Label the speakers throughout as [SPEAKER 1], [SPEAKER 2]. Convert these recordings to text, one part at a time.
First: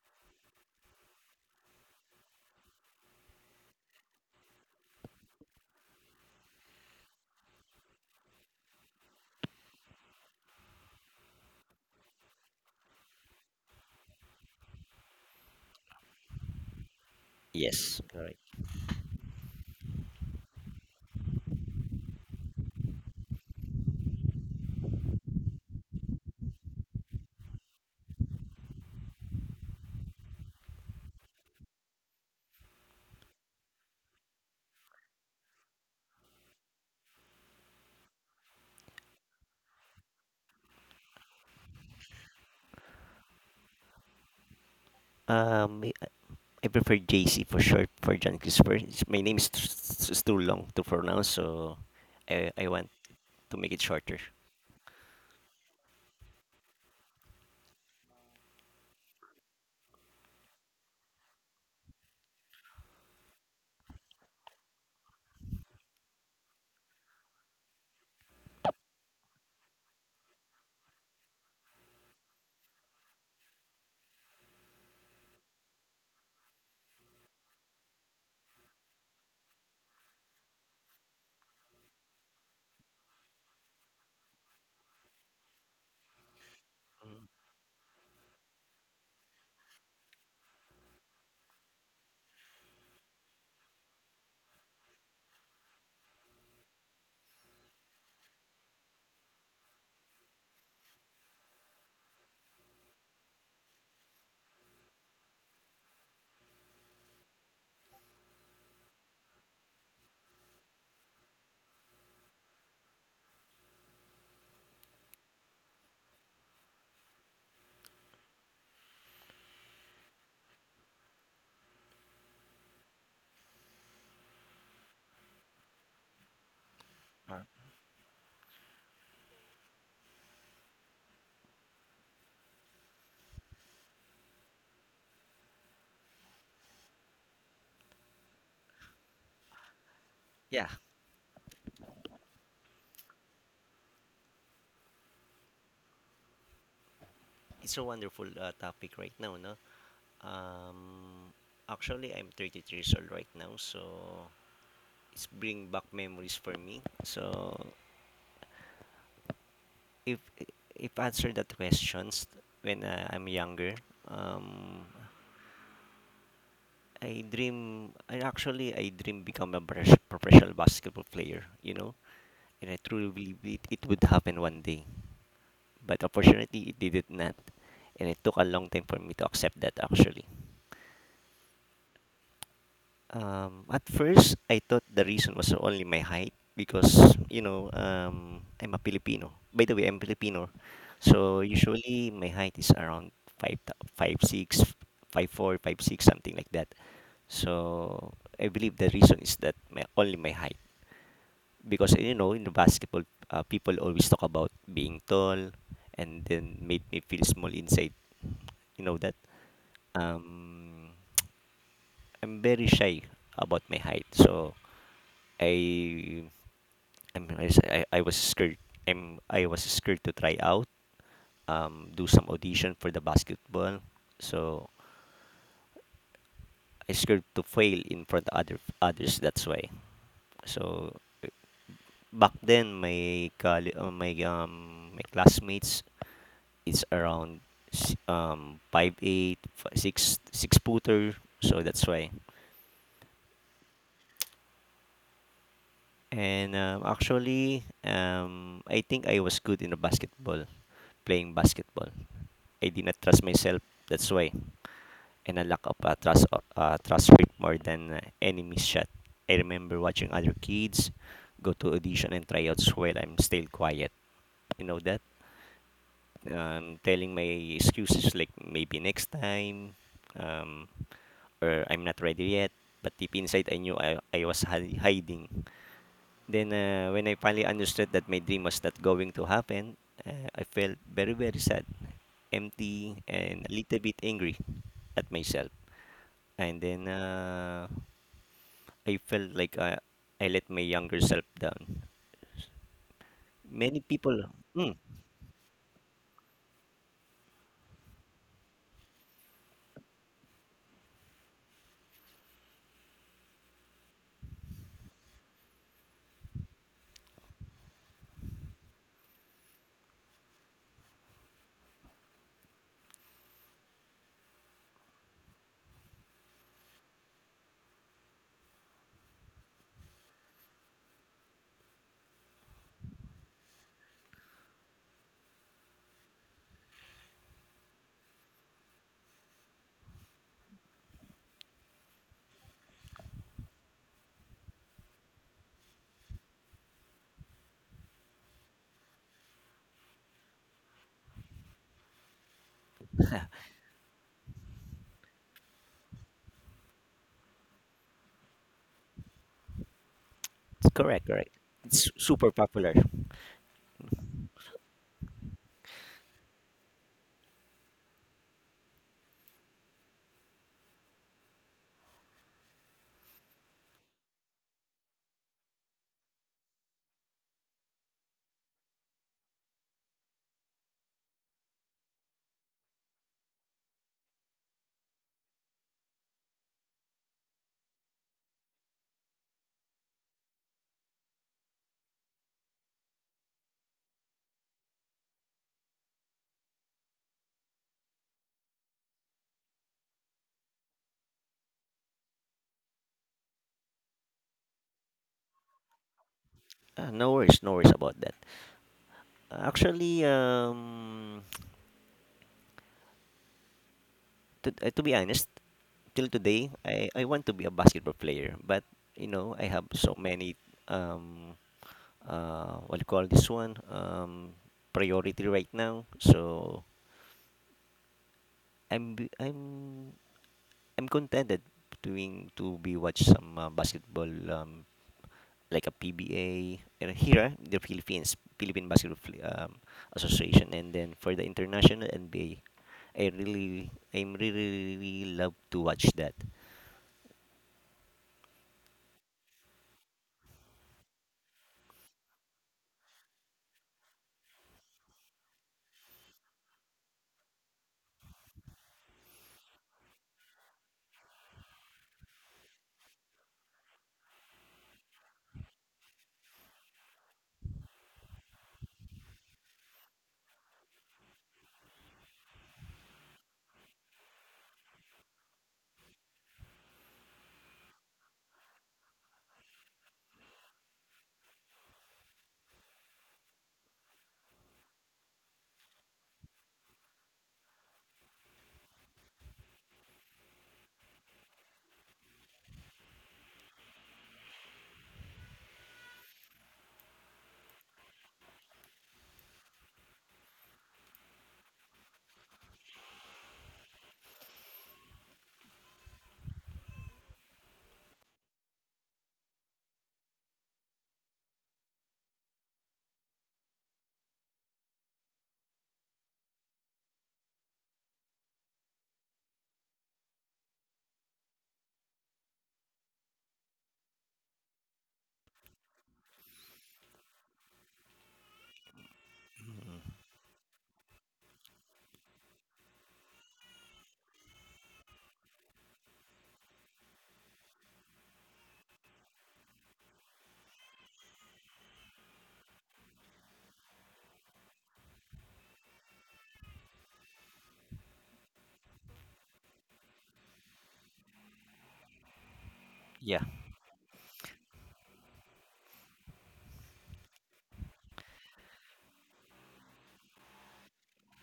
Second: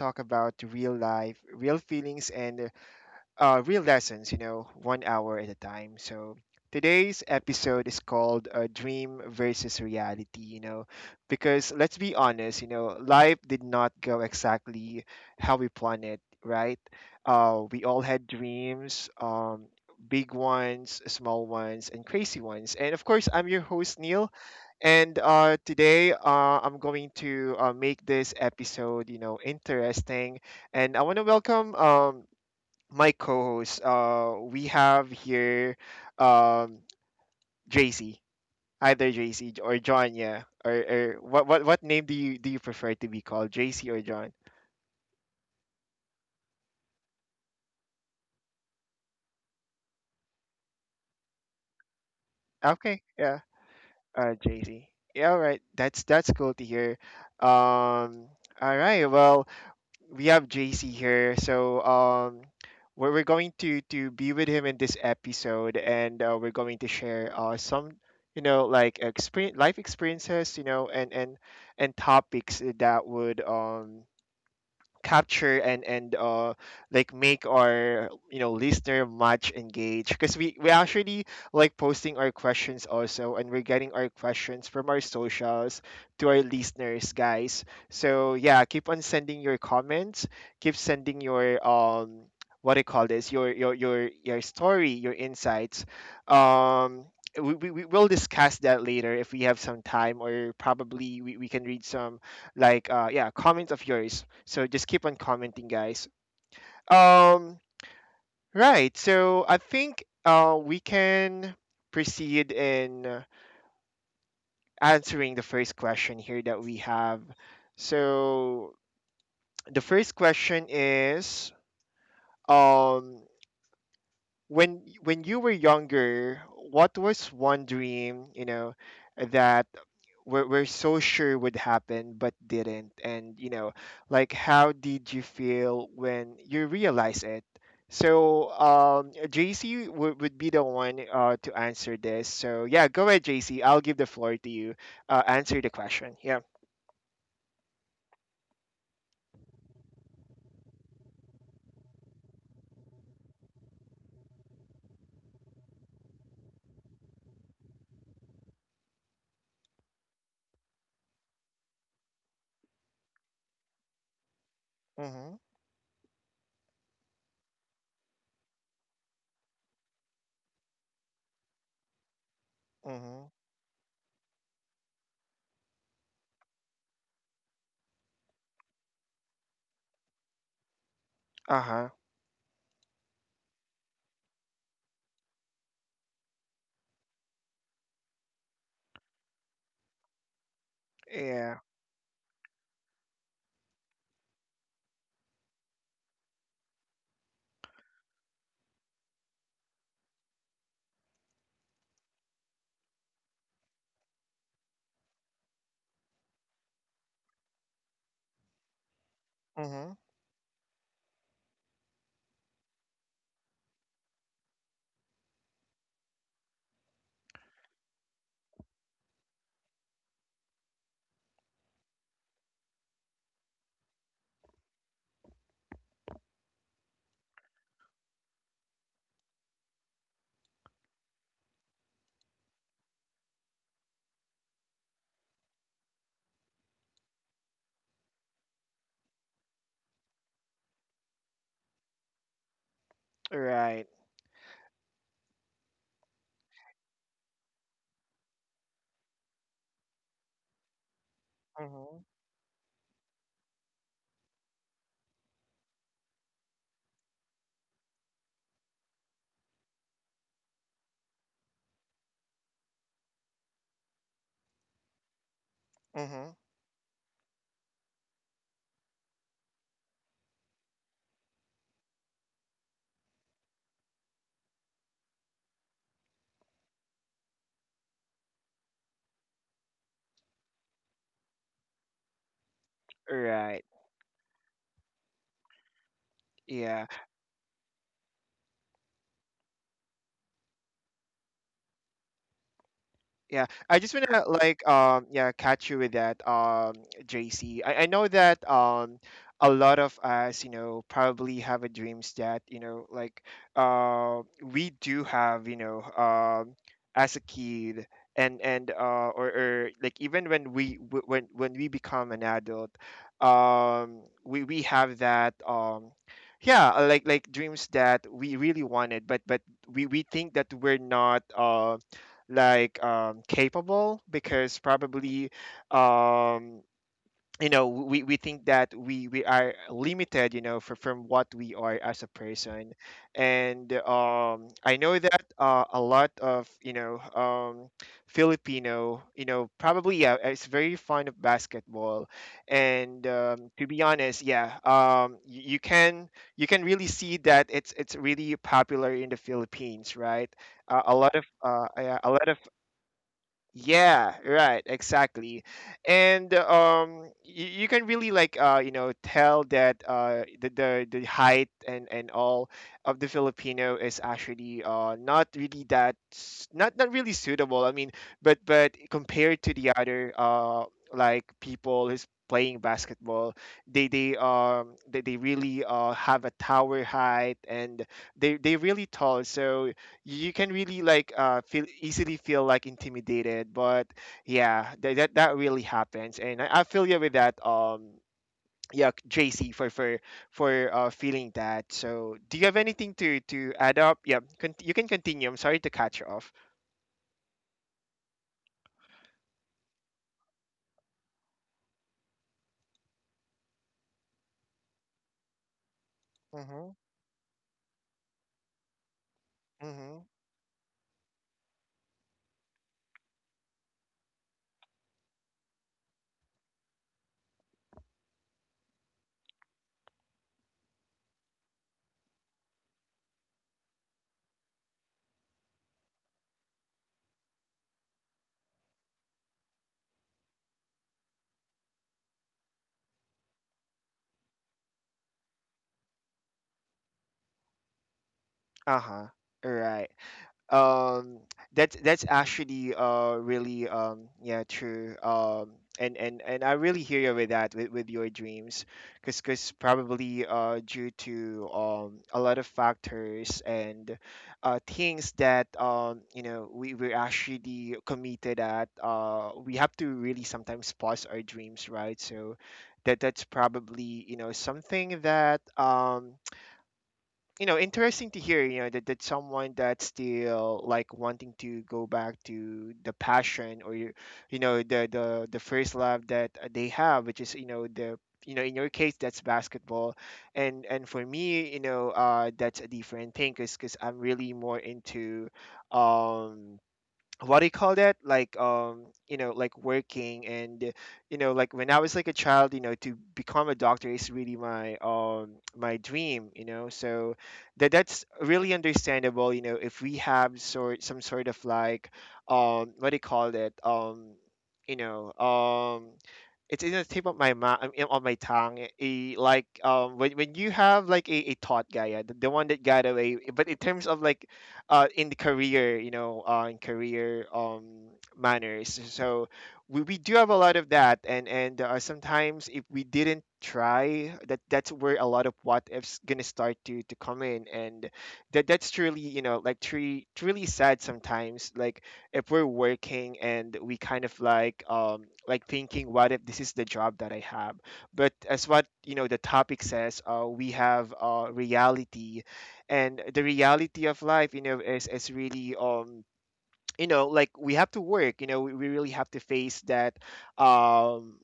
[SPEAKER 1] talk about real life, real feelings, and real lessons, you know, 1 hour at a time. So today's episode is called Dream versus Reality, you know, because let's be honest, you know, life did not go exactly how we planned it, right? We
[SPEAKER 2] Yes,
[SPEAKER 1] all had
[SPEAKER 2] correct.
[SPEAKER 1] dreams, big ones, small ones, and crazy ones. And of course, I'm your host, Neil. And today, I'm going to make this episode, you know, interesting. And I want to welcome my co-host. We have here, um, JC, either JC or John. Yeah, or what name do you prefer to be called, JC or John?
[SPEAKER 2] Um, I I prefer JC for short for John Christopher. My name is too long to pronounce, so I want
[SPEAKER 1] Okay, yeah,
[SPEAKER 2] to make it shorter.
[SPEAKER 1] JC. Yeah, all right. That's cool to hear. Um, all right. Well, we have JC here. So we're going to be with him in this episode, and we're going to share some you know like experience life experiences, you know, and topics that would capture and like make our you know listener much engaged because we actually like posting our questions also, and we're getting our questions from our socials to our listeners,
[SPEAKER 2] Mm.
[SPEAKER 1] guys. So yeah, keep on sending your comments, keep sending your what do you call this, your your story, your insights. um we will discuss that later if we have some time, or probably we can read some like yeah comments of yours. So just keep on commenting, guys. Um, right. So I think we can proceed in answering the first question here that we have. So the first question is. Um, when you were younger, what was one dream, you know, that we're so sure would happen but didn't? And, you know, like how did you feel when you realize it? So, JC would be the
[SPEAKER 2] Yeah,
[SPEAKER 1] one to answer this. So, yeah, go ahead, JC. I'll give the floor to you. Answer the question. Yeah.
[SPEAKER 2] it's a wonderful topic right now, no? Um, Actually, I'm 33 years old right now, so it's bring back memories for me. So if if answer that questions when I'm younger, um,
[SPEAKER 1] Mm-hmm.
[SPEAKER 2] I dream, and actually, I dream become a professional basketball player, you know, and I truly
[SPEAKER 1] Mm-hmm.
[SPEAKER 2] believe it would happen one day. But unfortunately, it did it not, and it took a long time for me to accept that actually.
[SPEAKER 1] Uh-huh.
[SPEAKER 2] At first, I thought the reason was only my height because, you know, I'm a Filipino. By the way, I'm Filipino, so
[SPEAKER 1] Yeah.
[SPEAKER 2] usually my height is around five, five six, five four, five six, something like that. So I believe the reason is that my only my height. Because you know in the basketball, people always talk about being tall, and then made me feel small inside, you know that
[SPEAKER 1] Mm-hmm.
[SPEAKER 2] um I'm very shy about my height. So i I was scared, I'm I was scared to try out, do some audition for the basketball. So I scared to fail in front of other others, that's why. So back then, my my classmates, it's around five eight, six six footer, so that's why.
[SPEAKER 1] Right.
[SPEAKER 2] And actually, I think I was good in the basketball, playing basketball.
[SPEAKER 1] Mm-hmm.
[SPEAKER 2] I did not trust myself, that's why. And I lack of trust, trust rate more than any missed shot. I remember watching other kids go to audition and tryouts while I'm still quiet. You know that?
[SPEAKER 1] Mm-hmm.
[SPEAKER 2] I'm telling my excuses like maybe next time, um, or I'm not ready yet. But deep inside, I knew I was hiding. Then, when I finally understood that my dream was not going to happen, I felt very, very sad, empty, and a
[SPEAKER 1] Right.
[SPEAKER 2] little bit angry at myself. And then
[SPEAKER 1] Yeah.
[SPEAKER 2] I felt like I let my younger self down.
[SPEAKER 1] Yeah,
[SPEAKER 2] Many
[SPEAKER 1] I just
[SPEAKER 2] people,
[SPEAKER 1] wanna like
[SPEAKER 2] mm,
[SPEAKER 1] yeah catch you with that JC. I know that a lot of us, you know, probably have a dreams that you know like we do have you know as a kid, and and or like even when we when we become an adult, we have that yeah, like dreams that we really wanted, but we think that we're not like capable because probably um, you know we think that we are limited you know from what we are as a person. And I know that a lot of you know Filipino you know probably yeah, it's very fond of basketball. And to be honest, yeah, you can, you can really see that it's really popular in the Philippines, right? A
[SPEAKER 2] Correct,
[SPEAKER 1] lot of
[SPEAKER 2] correct. It's
[SPEAKER 1] yeah, a lot
[SPEAKER 2] super
[SPEAKER 1] of
[SPEAKER 2] popular.
[SPEAKER 1] yeah, right, exactly. And you can really like you know tell that the height and all of the Filipino is actually not really that not really suitable. I mean, but compared to the other like people who's playing basketball, they really have a tower height, and they really tall. So you can really like feel, easily feel like intimidated, but yeah, that really happens, and I feel you with that yeah, JC, for feeling that. So do you have anything to add up? Yeah, you can continue. I'm sorry to cut you off.
[SPEAKER 2] Ah, no worries, no worries about that. Actually, to be honest, till today,
[SPEAKER 1] Mm-hmm,
[SPEAKER 2] I want to be a basketball player, but you know, I have so
[SPEAKER 1] mm-hmm.
[SPEAKER 2] many um, what do you call this one, priority right now. So I'm b- I'm contented doing to be watch some basketball, like a PBA, and here the Philippines Philippine Basketball Association, and then for the international NBA, I really, really love to watch that.
[SPEAKER 1] Uh-huh. All right. um that's actually really yeah true and I really hear you with that, with your dreams, because probably due to a lot of factors and things that you know we we're actually committed at, we have to really sometimes pause our dreams, right? So that's probably, you know, something that you know interesting to hear, you know, that someone that's still like wanting to go back to the passion, or you know the first love that they have, which is you know the, you know in your case that's basketball. And for me you know that's a different thing because I'm really more into um what do you call that, like you know like working. And you know, like when I was like a child, you know to become a doctor is really my my dream, you know. So that's really understandable, you know, if we have sort, some sort of like what do you call that, you know it's in the tip of my mouth, on my tongue a, like when you have like a thought gaia the one that got away, but in terms of like in the career, you know, in career manners. So we do have a lot of that, and sometimes if we didn't try, that's where a lot of what ifs gonna start to come in. And that's truly, you know, like truly truly sad sometimes. Like if we're working and we kind of like thinking, what if this is the job that I have? But as what you know the topic says, we have reality, and
[SPEAKER 2] Yeah,
[SPEAKER 1] the reality of life, you know, is really you know like we have to work, you know we really have to face that. um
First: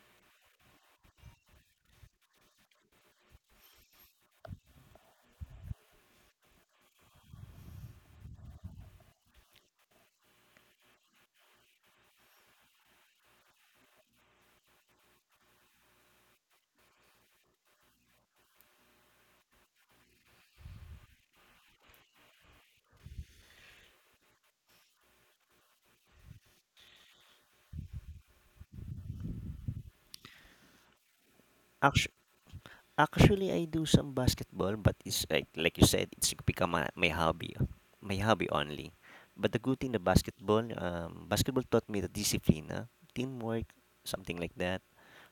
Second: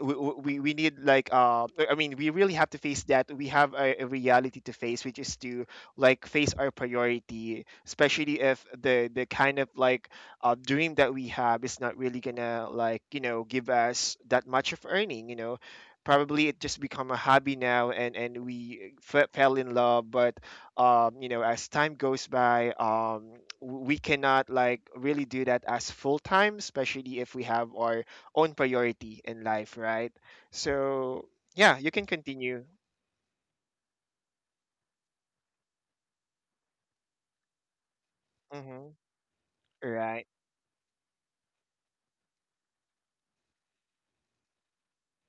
[SPEAKER 1] we need like I mean we really have to face that we have a reality to face, which is to like face our priority, especially if the the kind of like dream that we have is not really gonna like you know give us that much of earning, you know, probably it just become a hobby now, and we fell in love. But you know as time goes by, we cannot like really do that as full time, especially if we have our own priority in life, right? So yeah, you can
[SPEAKER 2] actually,
[SPEAKER 1] continue.
[SPEAKER 2] actually, I do some basketball, but it's like you said, it's become my hobby, my hobby only.
[SPEAKER 1] Mm-hmm.
[SPEAKER 2] But the good thing, the
[SPEAKER 1] Right,
[SPEAKER 2] basketball, basketball taught me the discipline, teamwork, something like that.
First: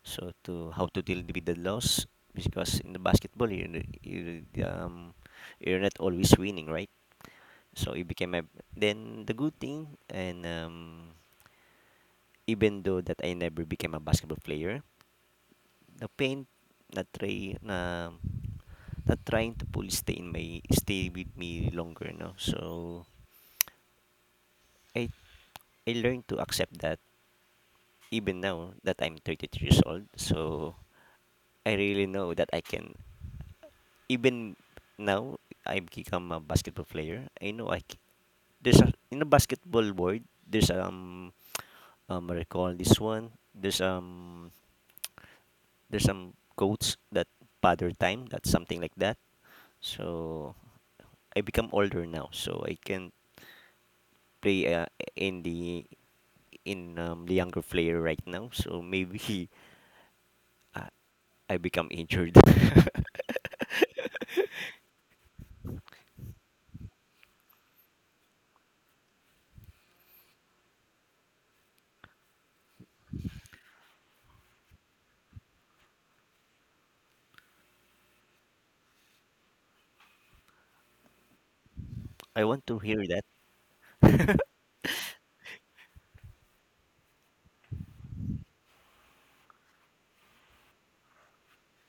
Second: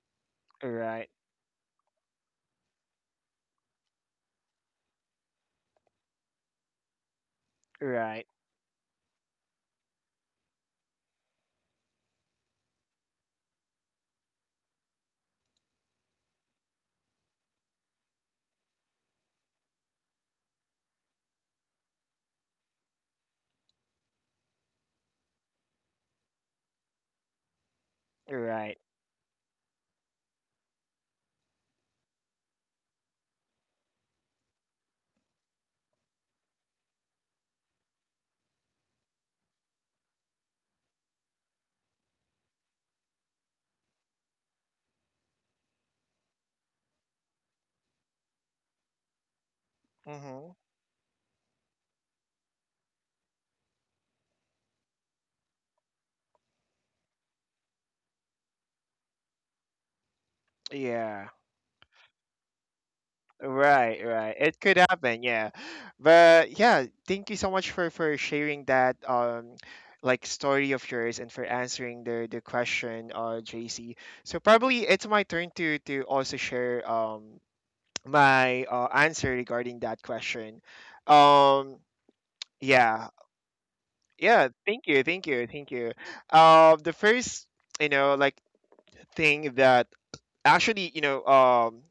[SPEAKER 2] So to how to
[SPEAKER 1] right,
[SPEAKER 2] deal with the loss, because in the basketball, you um, you're not always winning, right? So it
[SPEAKER 1] right,
[SPEAKER 2] became a, then the good thing, and even though that I never became a basketball player, the pain not try na not trying to fully stay in my stay with me longer, no. So i I learned to accept that, even now
[SPEAKER 1] right.
[SPEAKER 2] that I'm 33 years old, so I really know that I can, even now, I become a basketball player. I know there's a, in a basketball board, there's I recall this one, there's some quotes that father time, that's something like that.
[SPEAKER 1] Mm-hmm.
[SPEAKER 2] So I become older now, so I can play in the, in the younger player right now. So maybe uh,
[SPEAKER 1] Yeah.
[SPEAKER 2] I become injured.
[SPEAKER 1] Right, right. It could happen, yeah. But yeah, thank you so much for sharing that like story of yours, and for answering the question, JC. So probably it's my turn to also share my answer regarding that question. Um
[SPEAKER 2] I want to hear
[SPEAKER 1] yeah,
[SPEAKER 2] that.
[SPEAKER 1] yeah, thank you, thank you, thank you. The first, you know, like thing that actually, you know,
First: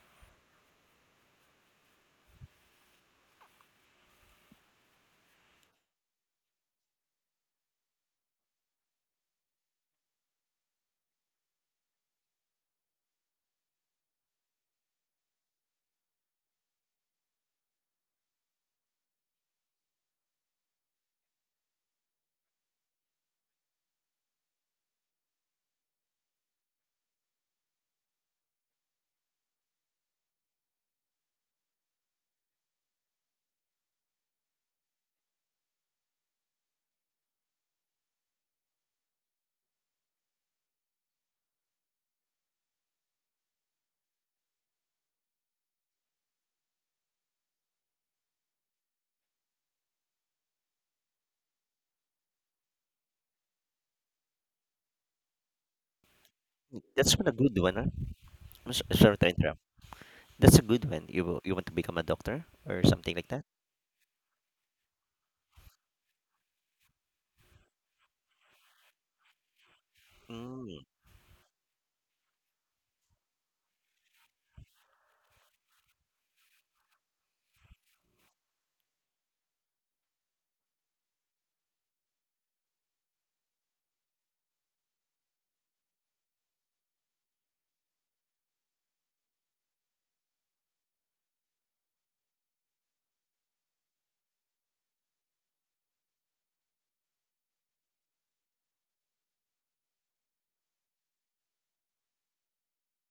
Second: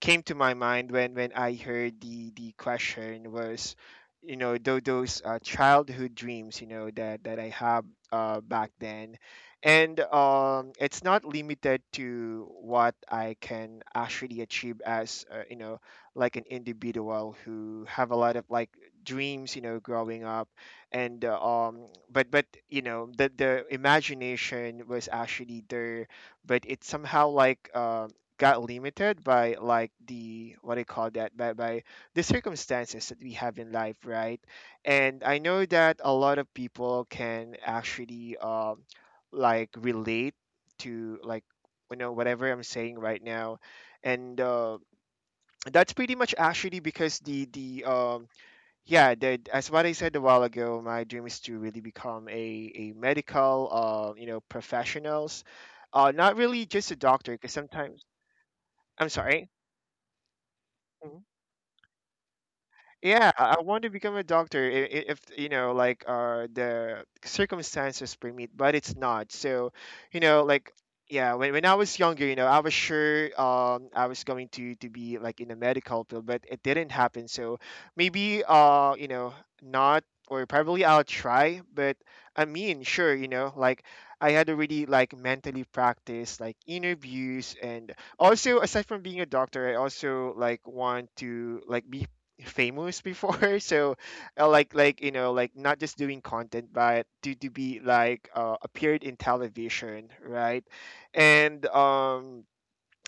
[SPEAKER 1] came to my mind when I heard the question was, you know, those childhood dreams, you know, that that I have back then, and it's not limited to what I can actually achieve as you know, like an individual who have a lot of like dreams, you know, growing up, and but you know, the imagination was actually there, but it somehow like got limited by like the, what do you call that, by the circumstances that we have in life, right? And I know that a lot of people can actually like relate to like you know whatever I'm saying right now. And that's pretty much actually because the yeah, the, as what I said a while ago, my dream is to really become a medical, you know, professionals. Not really just a
[SPEAKER 2] That's not a
[SPEAKER 1] doctor, because
[SPEAKER 2] good one. Huh?
[SPEAKER 1] sometimes
[SPEAKER 2] I'm
[SPEAKER 1] I'm
[SPEAKER 2] sorry to
[SPEAKER 1] sorry.
[SPEAKER 2] interrupt. That's a good one.
[SPEAKER 1] Mm-hmm.
[SPEAKER 2] You want to become a doctor or something like
[SPEAKER 1] Yeah,
[SPEAKER 2] that?
[SPEAKER 1] I want to become a doctor if you know, like, the circumstances permit, but it's not. So, you know, like,
[SPEAKER 2] Mm,
[SPEAKER 1] yeah, when I was younger, you know, I was sure I was going to be like in a medical field, but it didn't happen. So maybe not, or probably I'll try. But I mean sure, I had already like mentally practiced like interviews. And also, aside from being a doctor, I also like want to like be famous before so not just doing content, but to be like appeared in television, right? And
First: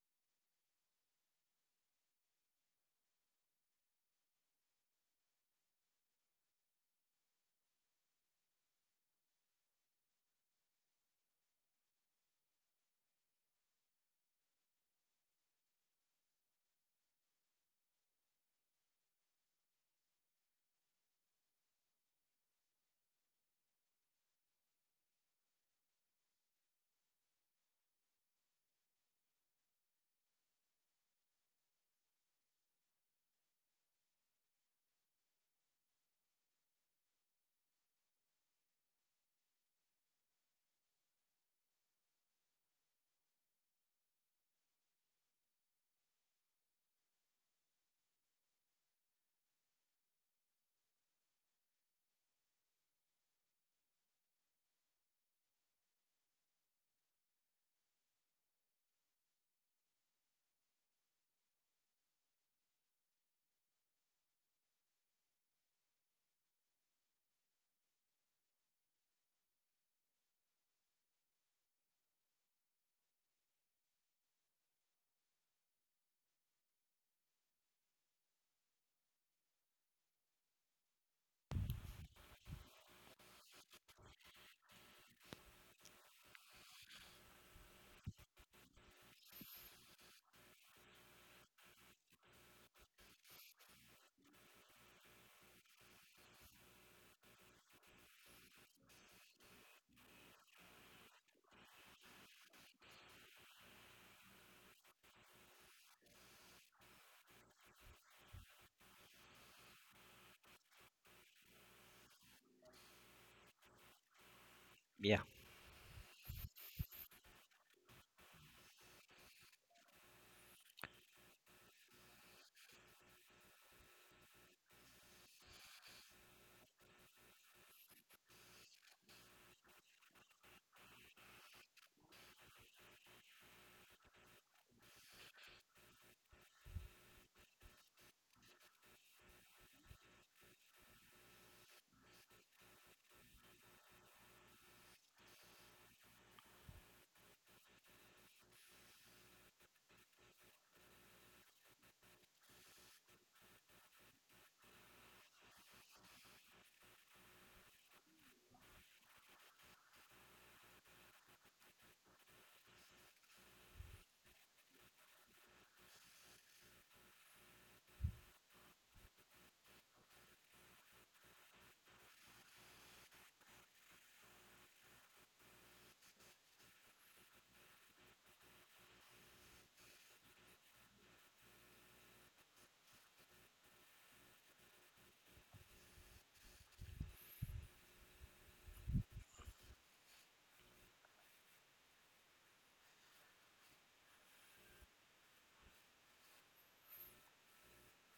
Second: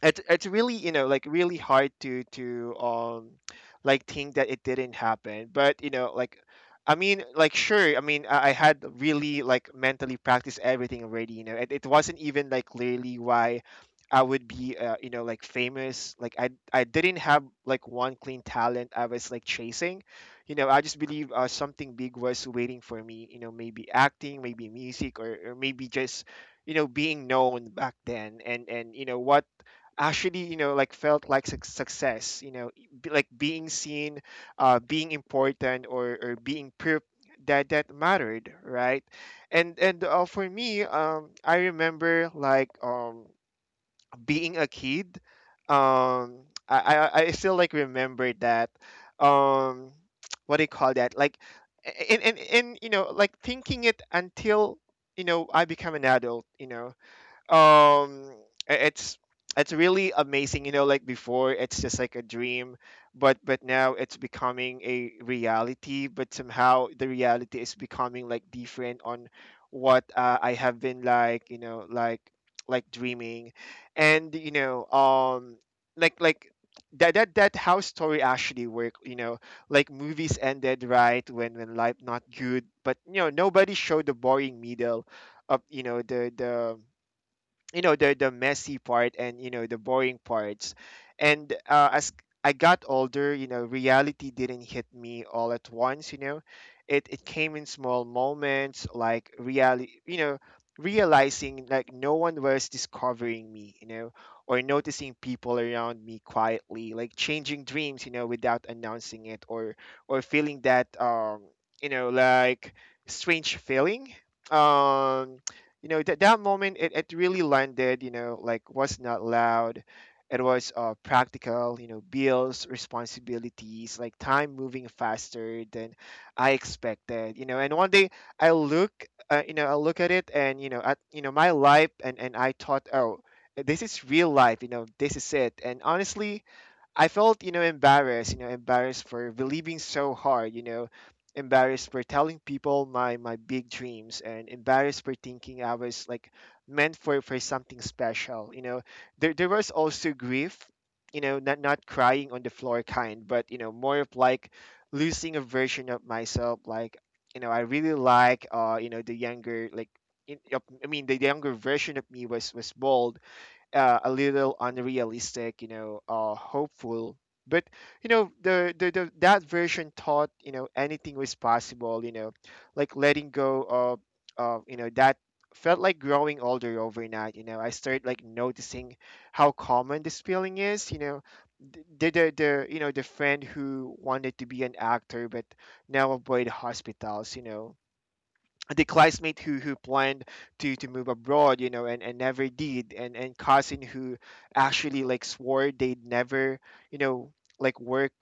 [SPEAKER 1] it's really, you know, like really hard to like think that it didn't happen. But you know, sure. I mean, I had really like mentally practiced everything already, you know. It wasn't even like clearly why I would be, you know, like famous. Like I didn't have like one clean talent I was like chasing. You know, I just believe, something big was waiting for me, you know, maybe acting, maybe music, or maybe just you know being known back then. And you know what? Actually, you know, like felt like success, you know, like being seen, being important, or being that mattered, right? And for me, I remember like being a kid. um I still like remember that. um what do you call that, like? And you know, like thinking it until you know I become an adult, you know. um it's really amazing, you know. Like before, it's just like a dream, but now it's becoming a reality, but somehow the reality is becoming like different on what, I have been like, you know, dreaming. And you know, like like that how story actually work, you know. Like movies ended right when life not good, but you know, nobody showed the boring middle of, you know, the you know, the messy part, and you know, the boring parts. And as I got older, you know, reality didn't hit me all at once, you know. It came in small moments, like reality, you know, realizing like no one was discovering me, you know, or noticing people around me quietly like changing dreams, you know, without announcing it, or feeling that you know like strange feeling.
[SPEAKER 2] yeah,
[SPEAKER 1] um you know, that moment, it really landed, you know, like was not loud. It was, practical, you know, bills, responsibilities, like time moving faster than I expected, you know. And one day I look, you know, I look at it, and you know, at you know my life, and I thought, oh, this is real life, you know, this is it. And honestly, I felt, you know, embarrassed for believing so hard, you know, embarrassed for telling people my big dreams, and embarrassed for thinking I was like meant for something special, you know. There was also grief, you know, not crying on the floor kind, but you know, more of like losing a version of myself, like, you know. I really like, you know, the younger like I mean, the younger version of me was bold, a little unrealistic, you know, hopeful. But you know, the that version thought, you know, anything was possible. You know, like letting go of you know that felt like growing older overnight. You know, I started like noticing how common this feeling is. You know, the you know, the friend who wanted to be an actor but now avoid hospitals. You know, the classmate who planned to move abroad, you know, and never did. And cousin who actually like swore they'd never, you know, like work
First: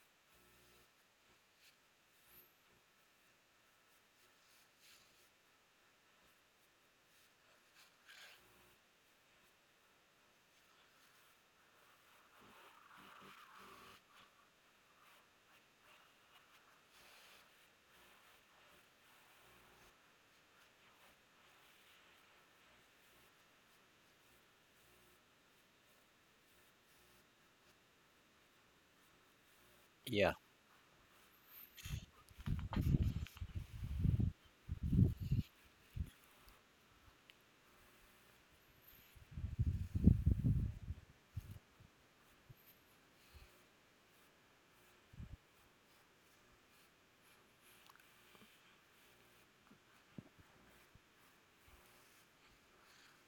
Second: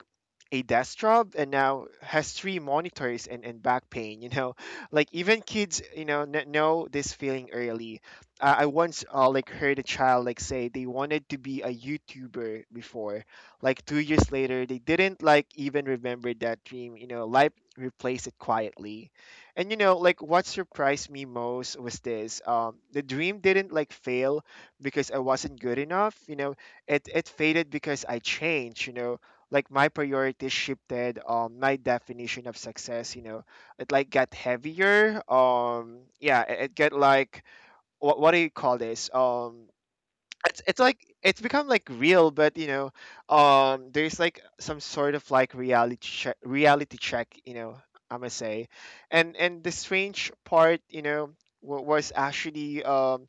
[SPEAKER 1] a desk job, and now has three monitors, and back pain, you know. Like even kids, you know, know this feeling early. I once, like heard a child like say they wanted to be a youtuber before, like 2 years later, they didn't like even remember that dream, you know. Life replaced it quietly. And you know, like what surprised me most was this. The dream didn't like fail because I wasn't good enough. You know, it faded because I changed. You know, like my
[SPEAKER 2] yeah,
[SPEAKER 1] priorities shifted. My definition of success, you know, it like got heavier. Yeah, it got like what do you call this? It's like it's become like real, but you know, there's like some sort of like reality check, reality check, you know, I must say. And the strange part, you know, was actually,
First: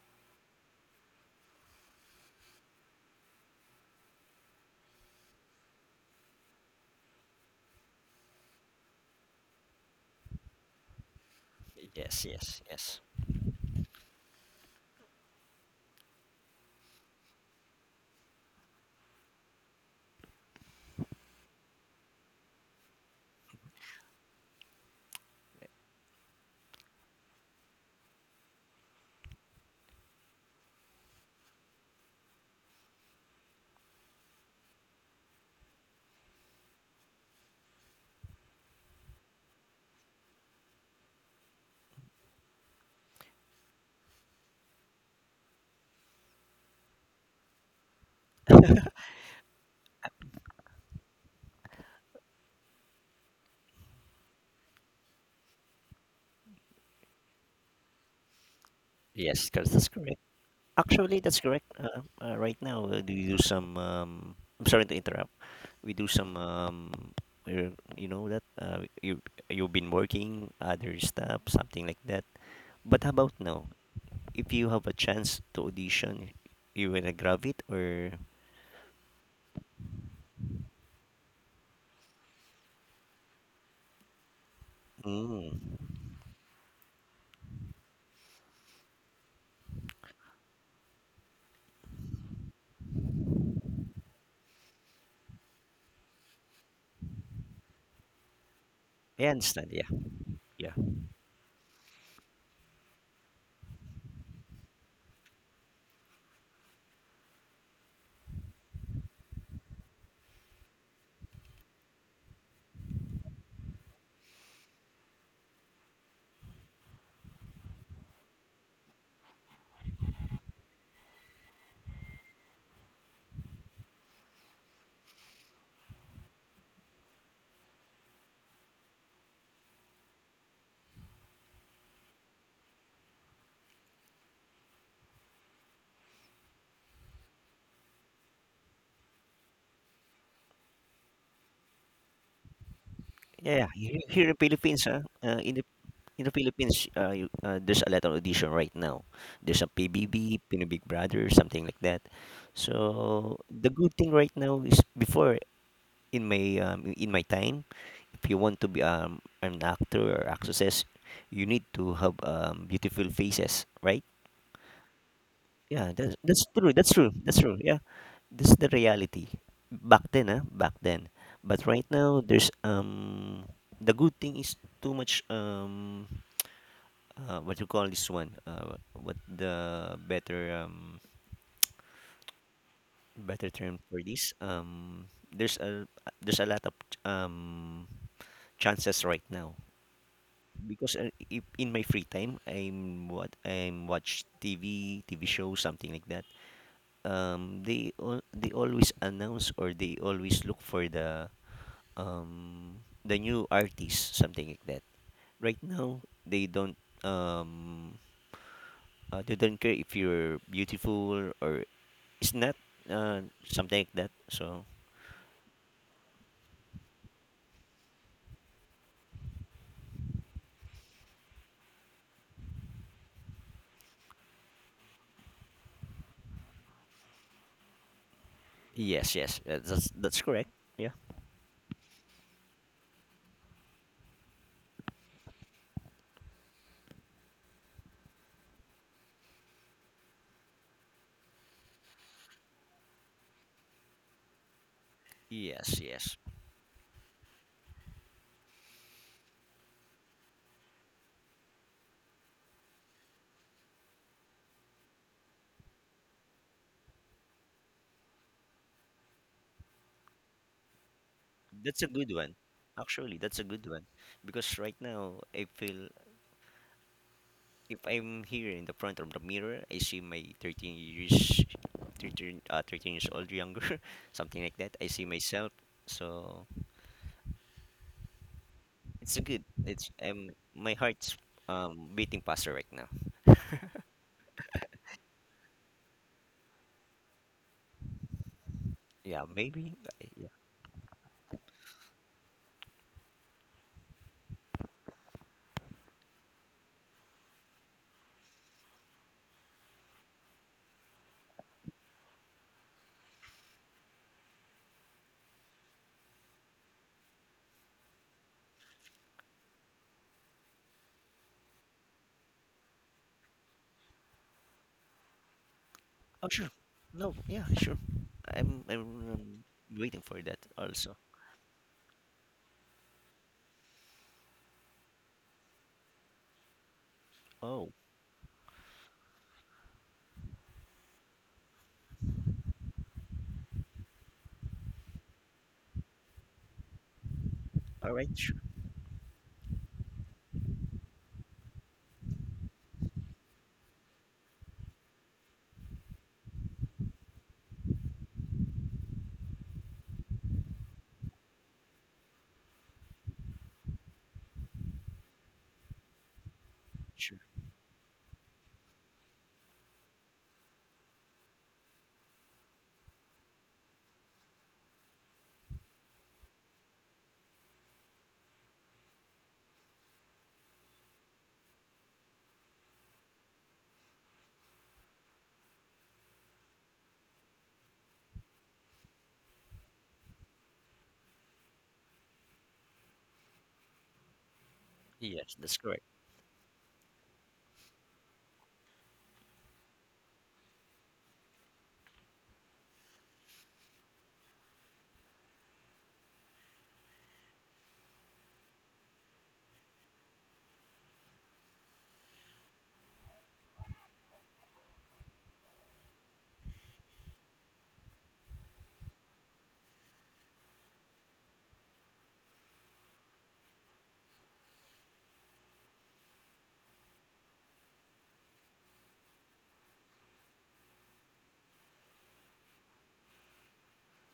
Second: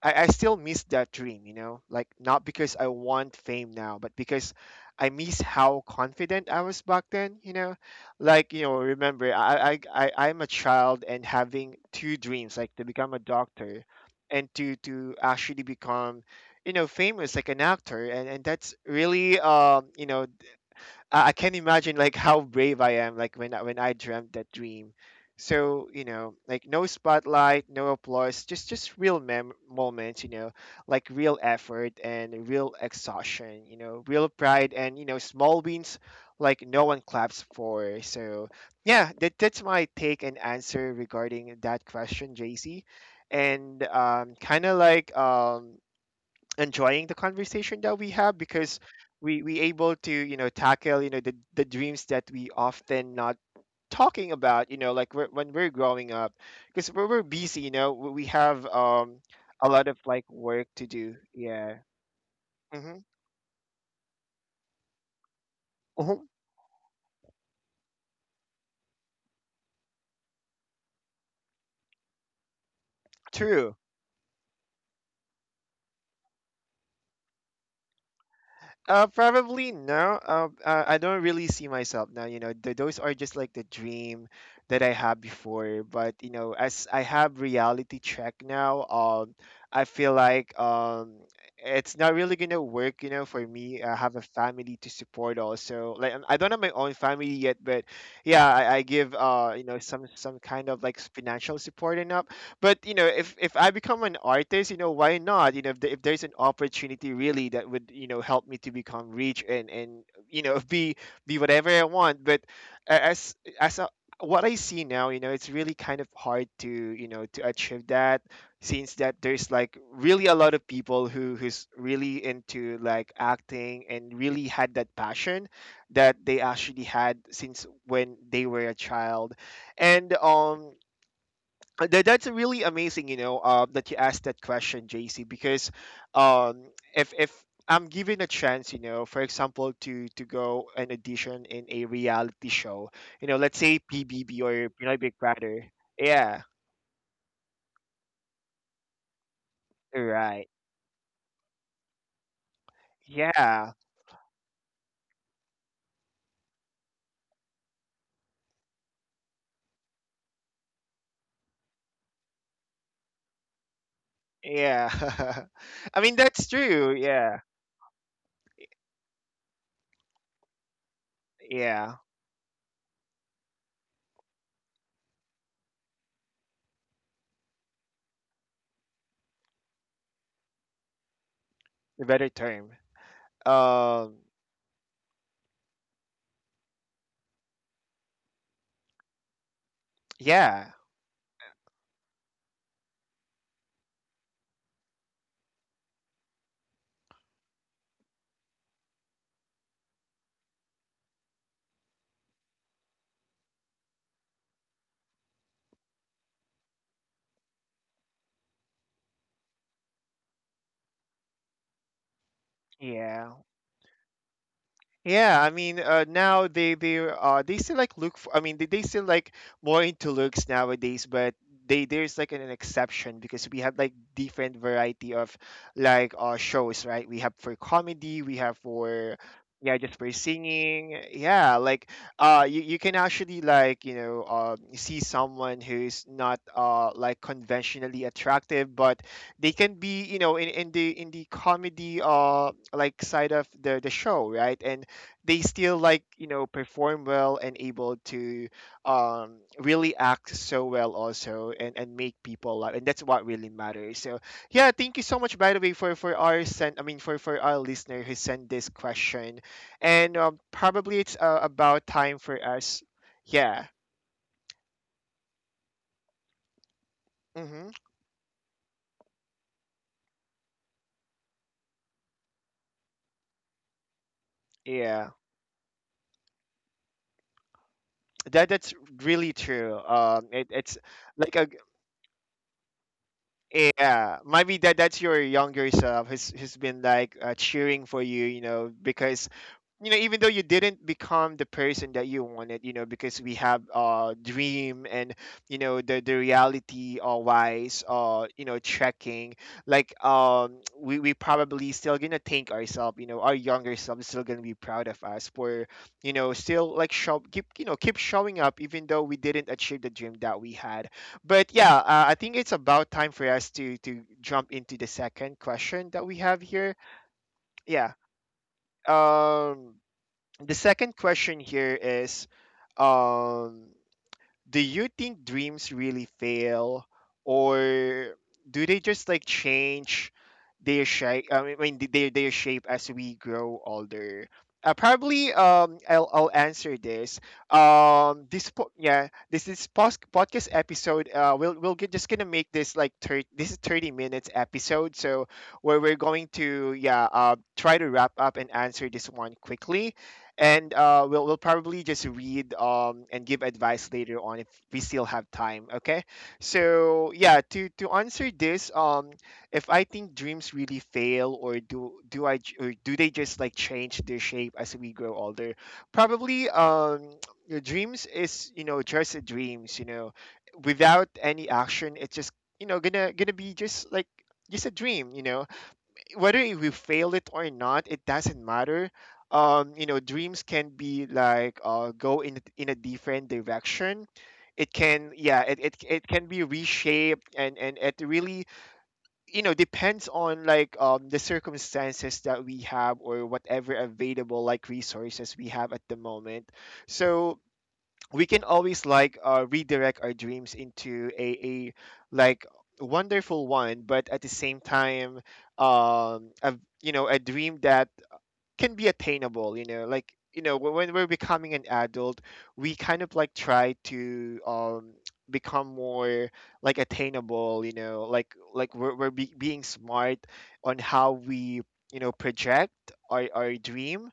[SPEAKER 1] I still miss that dream, you know, like not because I want fame now, but because I miss how confident I was back then, you know. Like, you know, remember I'm a child and having two
[SPEAKER 2] yes,
[SPEAKER 1] dreams,
[SPEAKER 2] yes,
[SPEAKER 1] like to
[SPEAKER 2] yes,
[SPEAKER 1] become a doctor and to actually become, you know, famous like an actor. And that's really, you know, I can imagine like how brave I am like when when I dreamt that dream. So you know, like no spotlight, no applause, just real moments. You know, like real effort and real exhaustion. You know, real pride and you know small wins like no one claps for. So yeah, that's my take and answer regarding that question, JC. And kind of like, enjoying the conversation that we have because we able to you know tackle, you know, the dreams that we often not talking about, you know, like when we're growing up, because we're busy, you know, we have
[SPEAKER 2] yes.
[SPEAKER 1] a
[SPEAKER 2] Because
[SPEAKER 1] lot
[SPEAKER 2] that's
[SPEAKER 1] of
[SPEAKER 2] correct.
[SPEAKER 1] like work to do.
[SPEAKER 2] Actually, that's correct.
[SPEAKER 1] Yeah.
[SPEAKER 2] Right now,
[SPEAKER 1] Mm-hmm.
[SPEAKER 2] do you do some? I'm sorry to interrupt. We do
[SPEAKER 1] Hmm.
[SPEAKER 2] some. You know that you've been working other stuff, something like that. But how about now?
[SPEAKER 1] True.
[SPEAKER 2] If you have a chance to audition, you wanna grab it or?
[SPEAKER 1] Probably no. I don't really see myself now. You know, those are just like the dream that I had before.
[SPEAKER 2] Mm,
[SPEAKER 1] But you know, as I have reality check now, I feel like, it's not really gonna work. You know, for me, I have a family to support also. Like, I don't have my own family yet, but yeah, I give,
[SPEAKER 2] I
[SPEAKER 1] you
[SPEAKER 2] understand.
[SPEAKER 1] know,
[SPEAKER 2] Yeah,
[SPEAKER 1] some kind
[SPEAKER 2] yeah,
[SPEAKER 1] of like financial support and up. But you know, if I become an artist, you know, why not, you know, if there's an opportunity really that would, you know, help me to become rich, and you know be whatever I want. But as a, what I see now, you know, it's really kind of hard to, you know, to achieve that, since that there's like really a lot of people who who's really into like acting and really had that passion that they actually had since when they were a child. And that's really amazing, you know, that you asked that question, JC. Because if I'm given a chance, you know, for example, to go an audition in a reality show, you know, let's
[SPEAKER 2] yeah, yeah.
[SPEAKER 1] say
[SPEAKER 2] Here in
[SPEAKER 1] PBB or
[SPEAKER 2] Philippines,
[SPEAKER 1] Pinoy Big Brother.
[SPEAKER 2] in the
[SPEAKER 1] Yeah,
[SPEAKER 2] Philippines, you, there's a lot of audition right now. There's a PBB,
[SPEAKER 1] right,
[SPEAKER 2] Pinoy Big Brother, something like that. So the
[SPEAKER 1] yeah,
[SPEAKER 2] good thing right now is before, in my time, if you want to be an actor or actress, you need to have beautiful faces, right?
[SPEAKER 1] yeah.
[SPEAKER 2] Yeah,
[SPEAKER 1] I
[SPEAKER 2] that's
[SPEAKER 1] mean,
[SPEAKER 2] that's
[SPEAKER 1] that's
[SPEAKER 2] true, that's
[SPEAKER 1] true,
[SPEAKER 2] true, that's
[SPEAKER 1] yeah,
[SPEAKER 2] true, yeah. That's the reality. Back then. But right
[SPEAKER 1] yeah.
[SPEAKER 2] now, the good thing is too much, what you call this one? What the better,
[SPEAKER 1] The better term,
[SPEAKER 2] better term for
[SPEAKER 1] um,
[SPEAKER 2] this? There's a, there's a lot of, um, chances right now.
[SPEAKER 1] yeah,
[SPEAKER 2] Because if in my free time, I'm watch TV, TV show, something like that. They always announce or they always look for the new artist, something like that. Right now, um, they don't care if you're beautiful or it's not, uh,
[SPEAKER 1] yeah.
[SPEAKER 2] something like that. So
[SPEAKER 1] Yeah, I mean, now, they they still like look for, I mean, they still like more into looks nowadays. But they there's like an exception, because we have like different variety of like, shows, right? We have for comedy, we have
[SPEAKER 2] yes,
[SPEAKER 1] for,
[SPEAKER 2] yes,
[SPEAKER 1] yeah,
[SPEAKER 2] that's
[SPEAKER 1] just for
[SPEAKER 2] that's correct. Yeah.
[SPEAKER 1] singing. Yeah, like, you, you can actually, like, you know, see someone who's not like conventionally attractive, but they can be, you know, in the, in the comedy, like side of the show, right? And they still
[SPEAKER 2] Yes,
[SPEAKER 1] like,
[SPEAKER 2] yes.
[SPEAKER 1] you know, perform well and able to, really act so well also. And make people laugh, and that's what really matters. So yeah, thank you so much, by the way, for our send I mean for our listener who sent this question. And probably it's,
[SPEAKER 2] That's a
[SPEAKER 1] about
[SPEAKER 2] good
[SPEAKER 1] time
[SPEAKER 2] one.
[SPEAKER 1] for us.
[SPEAKER 2] Actually, that's a good
[SPEAKER 1] Yeah.
[SPEAKER 2] one because right now I feel,
[SPEAKER 1] Hmm.
[SPEAKER 2] if I'm here in the front of the mirror, I see my 13 years, 13, 13 years old, younger, something like that. I see
[SPEAKER 1] Yeah,
[SPEAKER 2] myself, so
[SPEAKER 1] that's
[SPEAKER 2] it's a
[SPEAKER 1] really
[SPEAKER 2] good.
[SPEAKER 1] true.
[SPEAKER 2] It's my
[SPEAKER 1] It's
[SPEAKER 2] heart's
[SPEAKER 1] like a,
[SPEAKER 2] beating faster right now.
[SPEAKER 1] yeah. Maybe that's your younger self who's been like, cheering for you, you know.
[SPEAKER 2] Yeah,
[SPEAKER 1] Because
[SPEAKER 2] maybe.
[SPEAKER 1] you know, even
[SPEAKER 2] Yeah.
[SPEAKER 1] though you didn't become the person that you wanted, you know, because we have dream. And you know, the reality, wise, you know, checking, like, we probably still gonna thank ourselves, you know. Our younger self is still gonna be proud of us for, you know, still like show keep, you know, keep showing up even though we didn't achieve the dream that we had. But yeah, I think it's about time for us to jump into the second question that we
[SPEAKER 2] Oh,
[SPEAKER 1] have
[SPEAKER 2] sure.
[SPEAKER 1] here.
[SPEAKER 2] No. Yeah, sure.
[SPEAKER 1] Yeah.
[SPEAKER 2] I'm um,
[SPEAKER 1] um
[SPEAKER 2] waiting for that
[SPEAKER 1] the
[SPEAKER 2] also.
[SPEAKER 1] second question here is, um do you think dreams really fail,
[SPEAKER 2] Oh,
[SPEAKER 1] or do they just like change their shape? I mean, their shape as we grow older? Probably, I'll, answer this,
[SPEAKER 2] all right. Sure.
[SPEAKER 1] this po- yeah this pos- podcast episode. We'll get, just gonna make this like 30, this is 30 minutes episode, so where we're going to, yeah, try to wrap up and answer this one quickly. And, we'll probably just read, and give advice later on if we still have time. Okay, so
[SPEAKER 2] Sure.
[SPEAKER 1] yeah, to answer this, if I think dreams really fail or do or do they just like change their shape as we grow older? Probably. Your dreams is you know just a dreams you know without any action it's just you know gonna be just like just a dream you know whether if we fail it or not, it doesn't matter. You know, dreams can be like go in a different direction. It can,
[SPEAKER 2] Yes,
[SPEAKER 1] yeah,
[SPEAKER 2] that's
[SPEAKER 1] it, it,
[SPEAKER 2] correct.
[SPEAKER 1] it can be reshaped and it really, you know, depends on like the circumstances that we have or whatever available like resources we have at the moment. So we can always like redirect our dreams into a like wonderful one, but at the same time you know, a dream that can be attainable, you know, like you know when we're becoming an adult, we kind of like try to become more like attainable, you know, like we're being smart on how we you know project our dream.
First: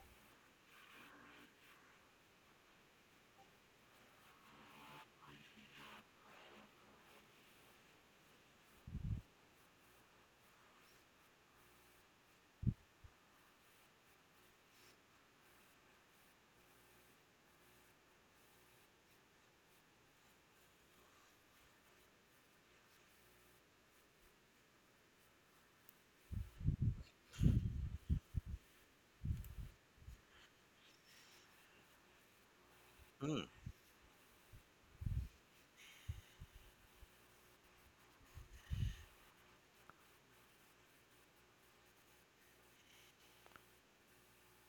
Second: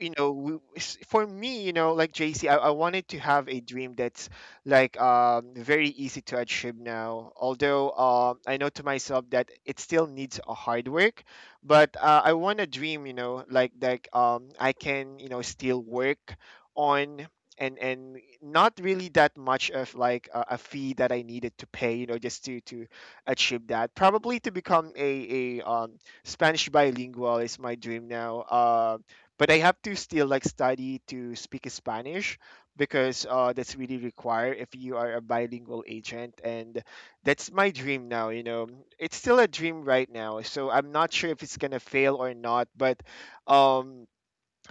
[SPEAKER 1] You know, for me, you know, like JC, I wanted to have a dream that's like very easy to achieve now, although I know to myself that it still needs a hard work, but I want a dream, you know, like I can you know still work on, and not really that much of like a fee that I needed to pay, you know, just to achieve that. Probably to become a Spanish bilingual is my dream now. But I have to still like study to speak Spanish, because
[SPEAKER 2] Mm,
[SPEAKER 1] that's really required if you are a bilingual agent, and that's my dream now. You know, it's still a dream right now, so I'm not sure if it's gonna fail or not, but um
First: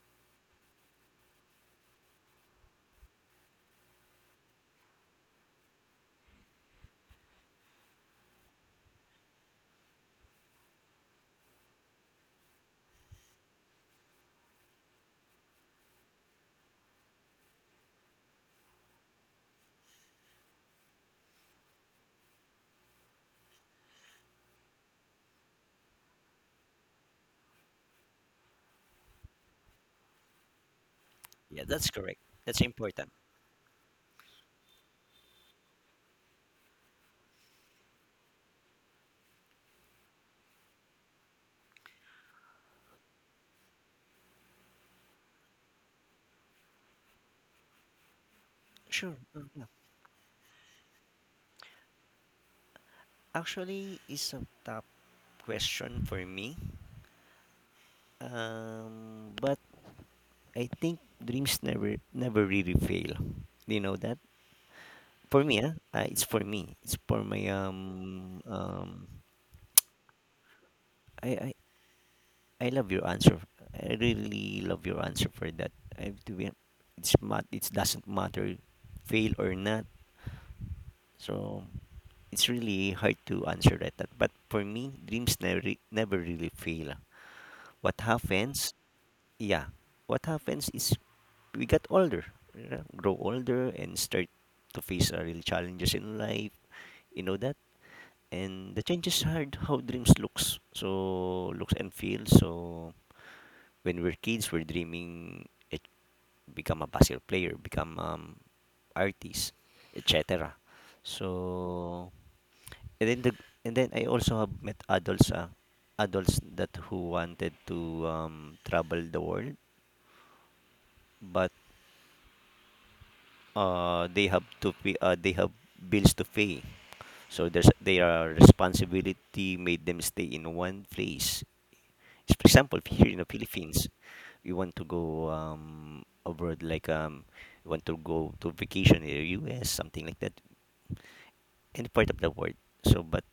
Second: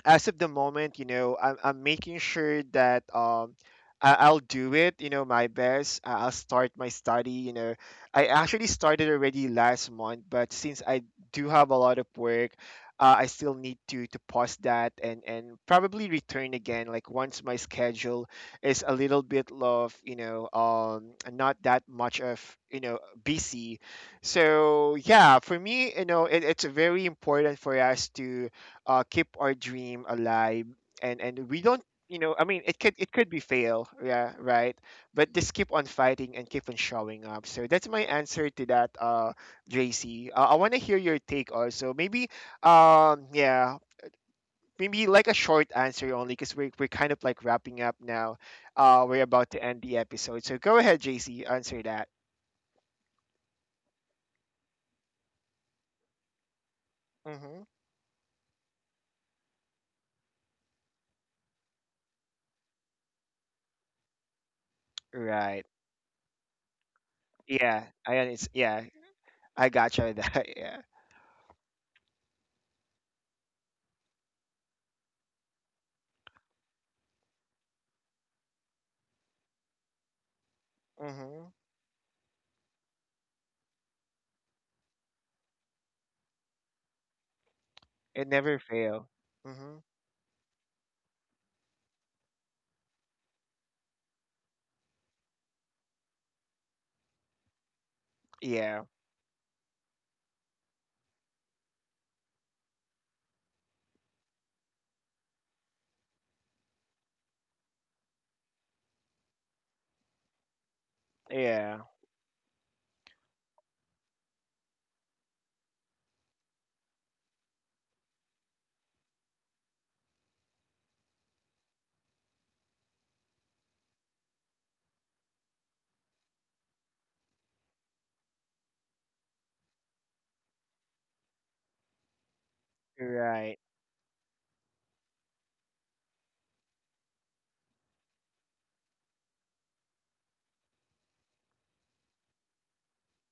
[SPEAKER 1] as of the moment, you know, I'm making sure that I'll do it, you know, my best. I'll start my study, you know. I actually started already last month, but since I do have a lot of work, I still need to pause that and probably return again. Like once my schedule is a little bit of you know not that much of you know busy. So yeah, for me, you know, it's very important for us to keep our dream alive, and we
[SPEAKER 2] yeah,
[SPEAKER 1] don't,
[SPEAKER 2] that's
[SPEAKER 1] you
[SPEAKER 2] correct.
[SPEAKER 1] know, I
[SPEAKER 2] That's
[SPEAKER 1] mean, it could
[SPEAKER 2] important.
[SPEAKER 1] it could be fail, yeah, right, but just keep on fighting and keep on showing up. So that's my answer to that. JC, I want to hear your take also. Maybe um yeah maybe like a short answer only, because we're kind of like wrapping up now.
[SPEAKER 2] Sure.
[SPEAKER 1] We're about to
[SPEAKER 2] Yeah.
[SPEAKER 1] end the episode, so go ahead, JC, answer that.
[SPEAKER 2] Actually, it's a tough question for me.
[SPEAKER 1] Mm-hmm.
[SPEAKER 2] But I think dreams never really fail. Do you know that? For me,
[SPEAKER 1] Right.
[SPEAKER 2] huh? It's for me. It's for my.
[SPEAKER 1] Yeah, I it's yeah, I gotcha that. Yeah.
[SPEAKER 2] I, I I love your answer. I really love your answer for that. I have to be. It doesn't matter, fail or not.
[SPEAKER 1] Mm-hmm.
[SPEAKER 2] So it's really hard to answer that. But for me, dreams never really fail. What
[SPEAKER 1] It never
[SPEAKER 2] happens?
[SPEAKER 1] fail.
[SPEAKER 2] Yeah,
[SPEAKER 1] Mm-hmm.
[SPEAKER 2] what happens is we got older, you know, grow older, and start to face real challenges in life. You know that, and the
[SPEAKER 1] Yeah,
[SPEAKER 2] changes hard how dreams looks, so looks and feels. So when we're kids, we're dreaming it become a basketball player, become artist, etc.
[SPEAKER 1] yeah,
[SPEAKER 2] So and then the and then I also have met adults, adults that who wanted to travel the world, but they have bills to pay. So there's their responsibility made them stay in one place. For example, here in the
[SPEAKER 1] right,
[SPEAKER 2] Philippines, we want to go abroad, like we want to go to vacation in the U.S., something like that, any part of the world. So, but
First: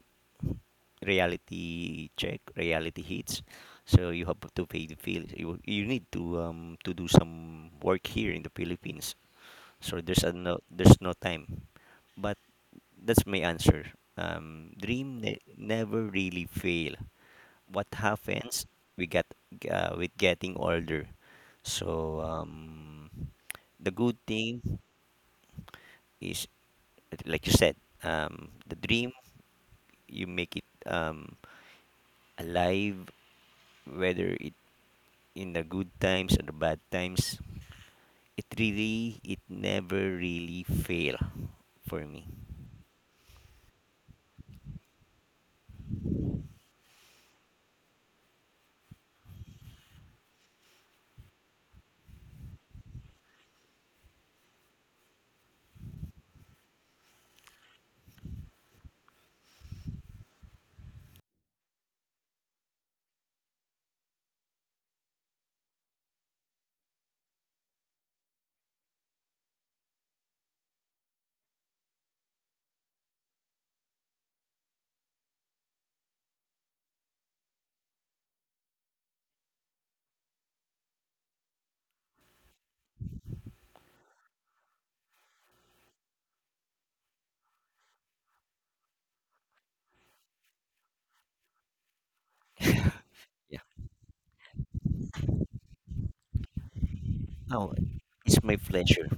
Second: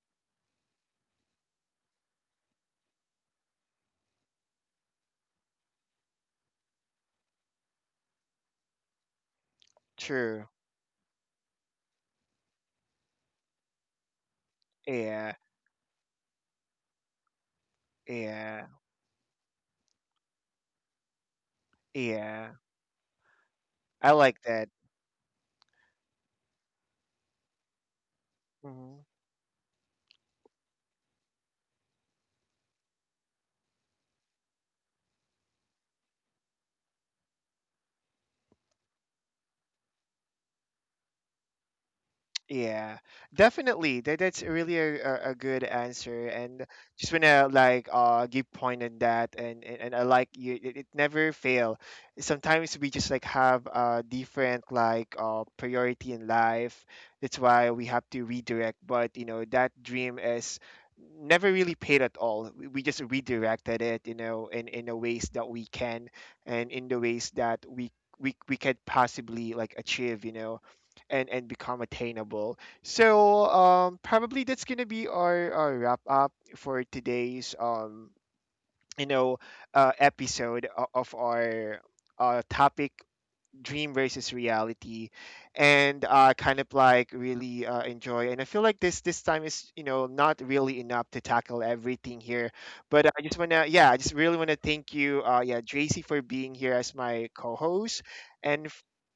[SPEAKER 2] reality check, reality hits. So you have to pay the fee. You need to do some work here in the Philippines. So
[SPEAKER 1] true.
[SPEAKER 2] there's no time, but that's my answer. Dream
[SPEAKER 1] Yeah,
[SPEAKER 2] never really fail. What happens?
[SPEAKER 1] yeah,
[SPEAKER 2] We get with getting older. So
[SPEAKER 1] yeah.
[SPEAKER 2] the
[SPEAKER 1] I
[SPEAKER 2] good
[SPEAKER 1] like that.
[SPEAKER 2] thing is, like you said, the
[SPEAKER 1] Mm-hmm.
[SPEAKER 2] dream you make it alive, whether it in the good times or the bad times. It really, it never really fail for me.
[SPEAKER 1] Yeah, definitely. That's really a good answer, and just wanna like give point on that, and I like you. It never fail. Sometimes we just like have a different like priority in life. That's why we have to redirect. But you know that dream is never really paid at all. We just redirected it, you know, in the ways that we can, and in the ways that we we could possibly like achieve, you know, and become attainable. So probably that's gonna be our, wrap up for today's you know, episode of our topic, dream versus reality. And kind of like really enjoy, and I feel like this time is you know not really enough to tackle everything here, but I just want
[SPEAKER 2] Yeah.
[SPEAKER 1] to, yeah, I just really want to thank you, yeah, Tracy, for being here as my
[SPEAKER 2] Oh,
[SPEAKER 1] co-host.
[SPEAKER 2] it's my
[SPEAKER 1] And
[SPEAKER 2] pleasure.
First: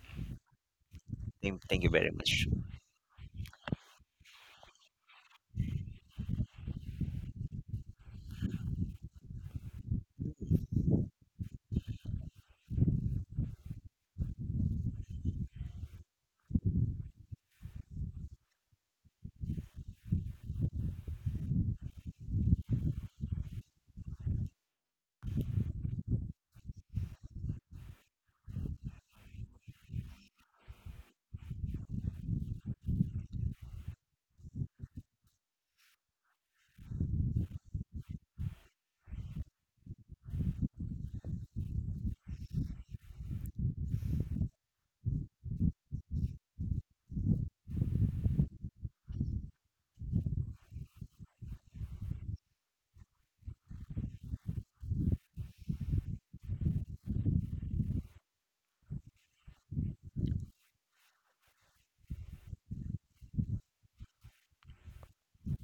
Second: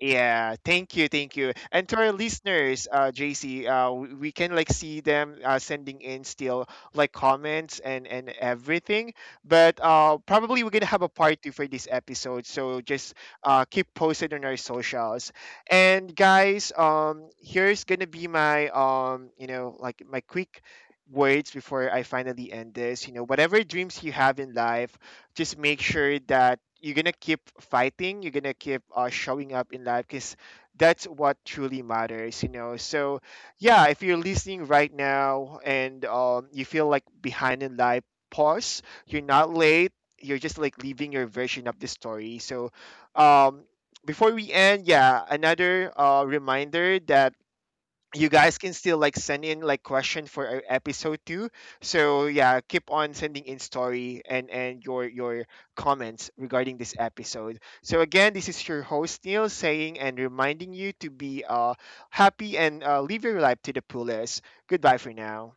[SPEAKER 1] yeah, thank you, thank you.
[SPEAKER 2] Thank
[SPEAKER 1] And
[SPEAKER 2] you
[SPEAKER 1] to our
[SPEAKER 2] very much.
[SPEAKER 1] listeners, JC, we can like see them sending in still like comments and everything. But probably we're gonna have a part two for this episode, so just keep posted on our socials. And guys, here's gonna be my you know, like my quick words before I finally end this. You know, whatever dreams you have in life, just make sure that you're gonna keep fighting, you're gonna keep showing up in life, because that's what truly matters, you know. So yeah, if you're listening right now and you feel like behind in life, pause, you're not late, you're just like leaving your version of the story. So um, before we end, yeah, another reminder that you guys can still like send in like question for episode two. So yeah, keep on sending in story and your comments regarding this episode. So again, this is your host Neil, saying and reminding you to be happy and live your life to the fullest. Goodbye for now.